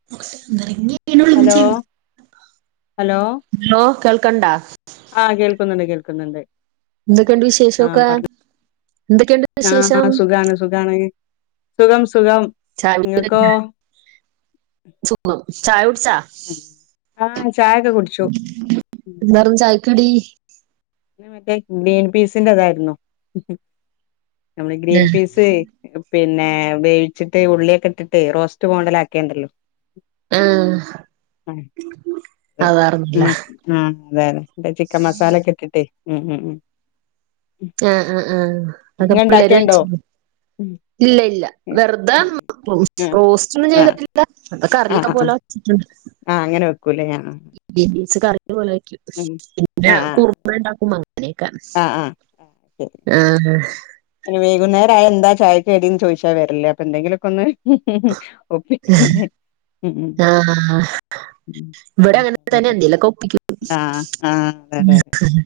[unintelligible] Hello hello? Hello കേൾക്ക്ണ്ടാ? ആഹ് കേൾക്കുന്നുണ്ട് കേൾക്കുന്നുണ്ട്. എന്തൊക്കെയുണ്ട് ആഹ് വിശേഷമൊക്കെ എന്തൊക്കെയുണ്ട് പർഞ്ഞോ വിശേഷം ആ സുഖാണ് സുഖാണ്. സുഖം സുഖം. ചായ കുടികല് നിങ്ങക്കോ കഴിഞ്ഞോ ഉം. സുഖം ചായ കുട്ച്ചാ? ആഹ് ചായൊക്കെ കുടിച്ചു. ഉം ചായക്കടി. ഇന്ന് മറ്റേ ഗ്രീൻ പീസിന്റെതായിരുന്നു നമ്മള് ഗ്രീൻ പീസ്. ക്ക് പിന്നെ വേവിച്ചിട്ട് ഉള്ളിയൊക്കെ ഇട്ടിട്ട് റോസ്റ്റ് മോഡലാക്കിയണ്ടല്ലോ. ആഹ് അതാർന്നില്ല [unintelligible] ആഹ് അതെ അതെ ഇവ്ടെ ചിക്കൻ മസാലൊക്കെ ഇട്ടിട്ട് ഉം ഉം ഉം. ആ ആ ആ അവ്ടെ ഇങ്ങള് വിള്ളേര് ഇണ്ടാക്കേണ്ടോ വച്ച്. ഇല്ല്യ ഇല്ല വെറുതെ റോസ്റ്റ് ആഹ് റോസ്റ്റാന്നും ആഹ് ചെയ്തിട്ട്. ല്ല നല്ല ആഹ് കറിയൊക്കെ ആഹ് പോലെ വെച്ചിട്ടുണ്ട്. ആഹ് അങ്ങനെ വെക്കൂലേ അആ. ഗ്രീൻ പീസ് കറിയ പോലാക്കി പിന്നെ ആഹ് കുറുമ ഉണ്ടാക്കും പോ അങ്ങനെയൊക്കെ. അ ആഹ് ആഹ് ശരി ആഹ്. ഇനി വൈകുന്നേരായ എന്താ ചായക്ക് തടീന്ന് ചോദിച്ചാ വരല് അപ്പൊ എന്തെങ്കിലൊക്കെ ഒന്ന്. ഒപ്പിക്കന്നെ ഉം. ആഹ്. ഉം ഉം ഇവിടെങ്ങൻ അതെ തന്നെ അതെ. ന്തെലൊക്കെ കൊപ്പിക്ക ആഹ് ആഹ് അതെ അതെ അതെ ഉം.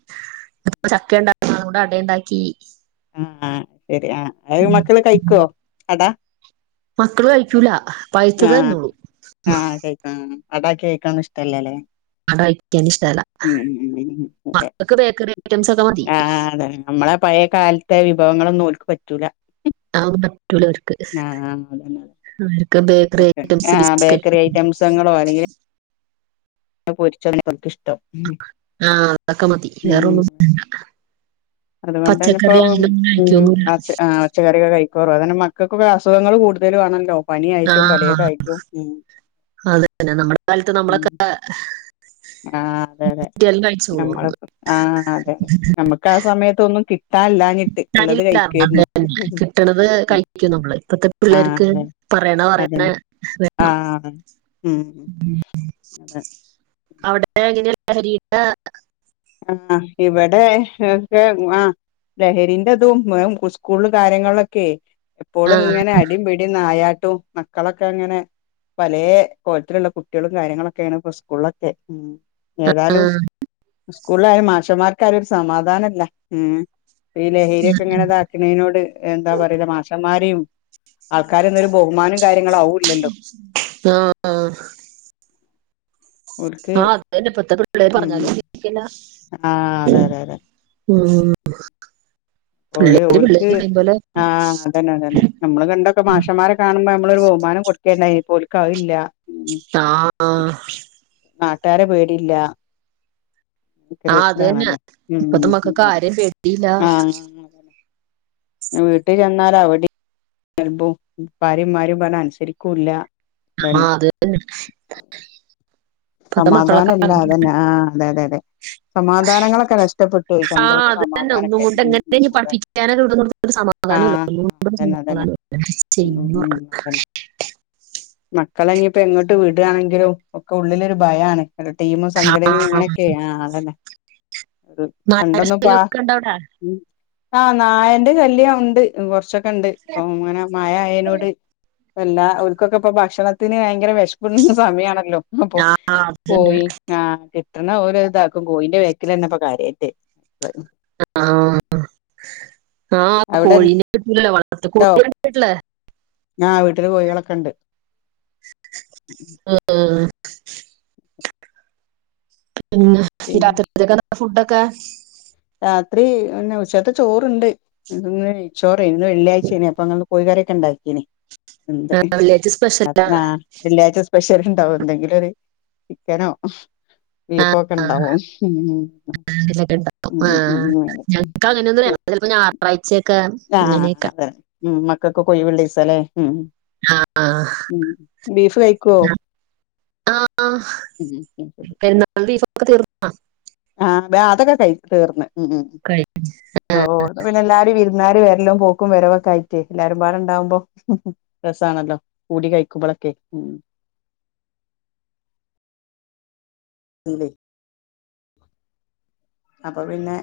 അപ്പ ചക്ക ഉണ്ടാക്കുന്ന കൂടെ അട ഇണ്ടാക്കി. ഹ്മ് ആഹ് ശരി ആ അത് മക്കള് കയ്ക്കോ അട? മക്കള് കൈക്കൂല പഴുത്തതെ തിന്നുള്ളു. കെക്കാം. അടാക്കി കൈക്കാൻ ഇഷ്ട്ടല്ലല്ലേ. അട കഴിക്കാൻ ഇഷ്ടല്ല ഉം ഉം ഉം അതെ മക്കൾക്ക് ബേക്കറി ഐറ്റംസ് ഒക്കെ മതി ആ ആ അതെ. അമ്മളെ പഴയ കാലത്തെ വിഭവങ്ങളൊന്നും ഓൽക്ക് പറ്റൂല. അഒന്നും പറ്റൂല ഓര്ക്ക്. ആഹ് ആഹ് അതെന്നെ. ഉള്ളിത്തണ്ട്. പ്പൊക്കെ ആ ബേക്കറി ഐറ്റംസങ്ങളോ അല്ലെങ്കിൽ. ന്നാ പൊരിച്ചാനൊക്കെ ഓൽക്കിഷ്ട്ടം. ആഹ് അതൊക്കെ മതി വേറൊന്നും വേണ്ട. അതുകൊണ്ടന്നെ ഇപ്പോ ഉം കഴിക്കൊന്നുമില്ല ആച്ച് ആ. പച്ചക്കറിയൊക്കെ കഴിക്കോറ അങ്ങനെ മക്കൊക്കെ അസുഖങ്ങൾ കൂടുതലും ആണല്ലോ. പനിയായിട്ടും ആഹ് പലേതായിട്ടും ഉം അതന്നെ നമ്മുടെ കാലത്ത് നമ്മളൊക്കെ. ആഹ് അതെ അതെ കിട്ടിയാലും കഴിച്ചോളൂ നമ്മള് ഓർന്ന് ആഹ് അതെ നമക്ക്. ക്കാ സമയത്തൊന്നും കിട്ടാൻല്ല. ഞ്ഞിട്ട് ഇള്ളത് തരില്ല അത് കഴിക്കേര്ന്നു തന്നെ കിട്ടണത് ഉം കഴിക്കും നമ്മള് ഇപ്പത്തെ പിള്ളേർക്ക് ആഹ്. പറയണ പറയണ അതെന്നെ വേണം ആഹ് ഉം അതെ. അവിടെ എങ്ങനെ ലഹരിന്റെ. ആഹ് ആ ഇവിടെ ഒക്കെ ആഹ് ലഹരിന്റതും സ്കൂളല് കാര്യങ്ങളൊക്കെ ആ ആ എപ്പോഴും ങ്ങനെ അടി പിടി നായാട്ടും മക്കളൊക്കെ ങ്ങനെ പലേ കോലത്തിലുള്ള കുട്ടേളും കാര്യങ്ങളൊക്കെണ് പ്പോ സ്കൂളിലൊക്കെ ഉം ഏതായാലും സ്കൂളിലായാലും മാഷമ്മാർക്കായാലും ഒരു സമാധാനംല്ല ഉം ഈ ലഹരിഒക്കെ ഇങ്ങനെത ക്ക്ണീനോട്‌ എന്താ പറയ മാഷന്മാരേം ആൾക്കാരന്നൊരു ബഹുമാനം കാര്യങ്ങള അഊ ആഹ് ആഹ് ഓൽക്ക് ആഹ് അതന്നെ പ്പത്തെ പിള്ളേരെ ഉം പറഞാലും കേക്കില്ല ആഹ് അതെ അതെ അതെ ഉം പിള്ളേര് പിള്ളേര് പറിയും പോലെ തന്നെ തന്നെ നമ്മള് പണ്ടൊക്കെ മാഷന്മാരെ കാണുമ്പോ ഞമ്മളൊരു ബഹമാനം കൊടുക്കണ്ടായിനി പ്പോ ഓല്ക്കതില്ല താ ആഹ് നാട്ടാരെ പേടില്ല ആ എനിക്കൊരു അത് തന്നെ ഇതാണല്ലേ ഇപ്പത്തെ ഉം മക്കൾക്ക് ആരെയും പേടിയില്ല ആ വീട്ടു ചെന്നാല് അവടിം പ്പാരും മ്മാരും പറഞ്ഞ അനുസരിക്കുല്ല. ആ അത് തന്നെ ഇപ്പത്തെ മക്കളൊക്കെ സമാധാനല്ല അങ്ങനെ. അതന്നെ ആ അതെ അതെ അതെ സമാധാനങ്ങളൊക്കെ നഷ്ടപ്പെട്ടു പോയി ആ സന്തോഷം അത് തന്നെ ഒന്നും സമാധാനൊക്കെ കൊണ്ട് എങ്ങനെ ഇനി അതെ പഠിപ്പിക്കാനൊക്കെ ഇവിടെ ഒരു സമാധാനോല്ല ആഹ് ഒന്നോണ്ടും ഒരു അതന്നെ അതന്നെ സമാധാനല്ല ന്ത് ചെയ്യു മക്കളഞ്ഞിപ്പോ എങ്ങട്ട് വിടാണെങ്കിലും ഒക്കെ ഉള്ളിലൊരു ഭയമാണ്. ല്ല ടീമും സംഘടനിം ങ്ങനെയൊക്കെയ ആ അതന്നെ അ നായയുടെ പണ്ടന്നുംപ്പാ ശല്യമൊക്കെ ഉണ്ട് അവിടെ ഉം ആഹ് നായന്റെ ശല്ല്യ ഒണ്ട് കൊറച്ചൊക്കെ ഒണ്ട് പ്പൊ ങ്ങനെ മായ അയേനോട് എല്ലാ ഓൽക്കൊക്കെ പ്പൊ ഭക്ഷണത്തിന് ഭയങ്കര വെഷകുണ സമയമാണല്ലോ? അപ്പൊ ആ, അത് തന്നെ. പോയി ആഹ് കിട്ടണ ഓരിതാക്കു കൊ കോയിന്റെ വേക്കിലന്നെ പ്പോ കാര്യയിട്ടേ ആഹ് ആഹ് ആ അവിടെ കോഴീന്റെ കിട്ടലല്ലോ വളർത്ത് കോഴിളെ കണ്ടിട്ടില്ലേ? ആഹ് വീട്ടില് കോഴികളൊക്കെണ്ട് ആഹ് [unintelligible] പിന്നെ ഈ പിന്നെ രാത്രിക്കെന്താ ഫുഡൊക്കെ രാത്രി പിന്നെ ഉച്ചാത്തെ ചോറ്ണ്ട്. ഇന്ന് നെയ്ചോറ് യ്ഞ്ഞു ഇന്ന് വെള്ളിയാഴ്ചയ്ഞ്ഞു അപ്പൊ അങ്ങന കോയി കറി ഒക്കെ ണ്ടാക്കീന് എന്ത് വില്ലേജ് ആഹ് ആ സ്പെഷ്യലാണ് വെള്ളിയാഴ്ച്ച സ്പെഷ്യല് ണ്ടാവും എന്തെങ്കിലും ഒരു ചിക്കനോ? ആ ബീഫോക്കെ ണ്ടാവും. ഹ് ആഹ് ഞങ്ങക്ക് അങ്ങനൊന്നും ഞങ്ങള് ചെലപ്പോ ഞായറായ്ചൊക്കെ ആ ഇങ്ങനെയൊക്കെ അതെ ഉം ഉം മക്കൾക്ക് ഒക്കെ ഒയി വിള്ളിസല്ലേ ഉം ആഹ് ഉം ബീഫ് കയിക്കോ? ആഹ് ആഹ് ഉം പെരുന്നാൾ ഭീഫൊക്കെ തീർന്നോ? ആഹ് തെ അതൊക്കെ കയി തീർന്ന് ഉം ഉം കഴിഞ്ഞ ഓഹ് ഓഹ് പിന്നെ എല്ലാരും വിരുന്നാര് വെരലും പോക്കും വരവൊക്കെ ആയിട്ടേയ് എല്ലാരും പാടണ്ടാവുമ്പോ? രസാണല്ലോ കൂടി കയിക്കുമ്പോളൊക്കെ ഉം ണ്ട് അപ്പൊ പിന്നെ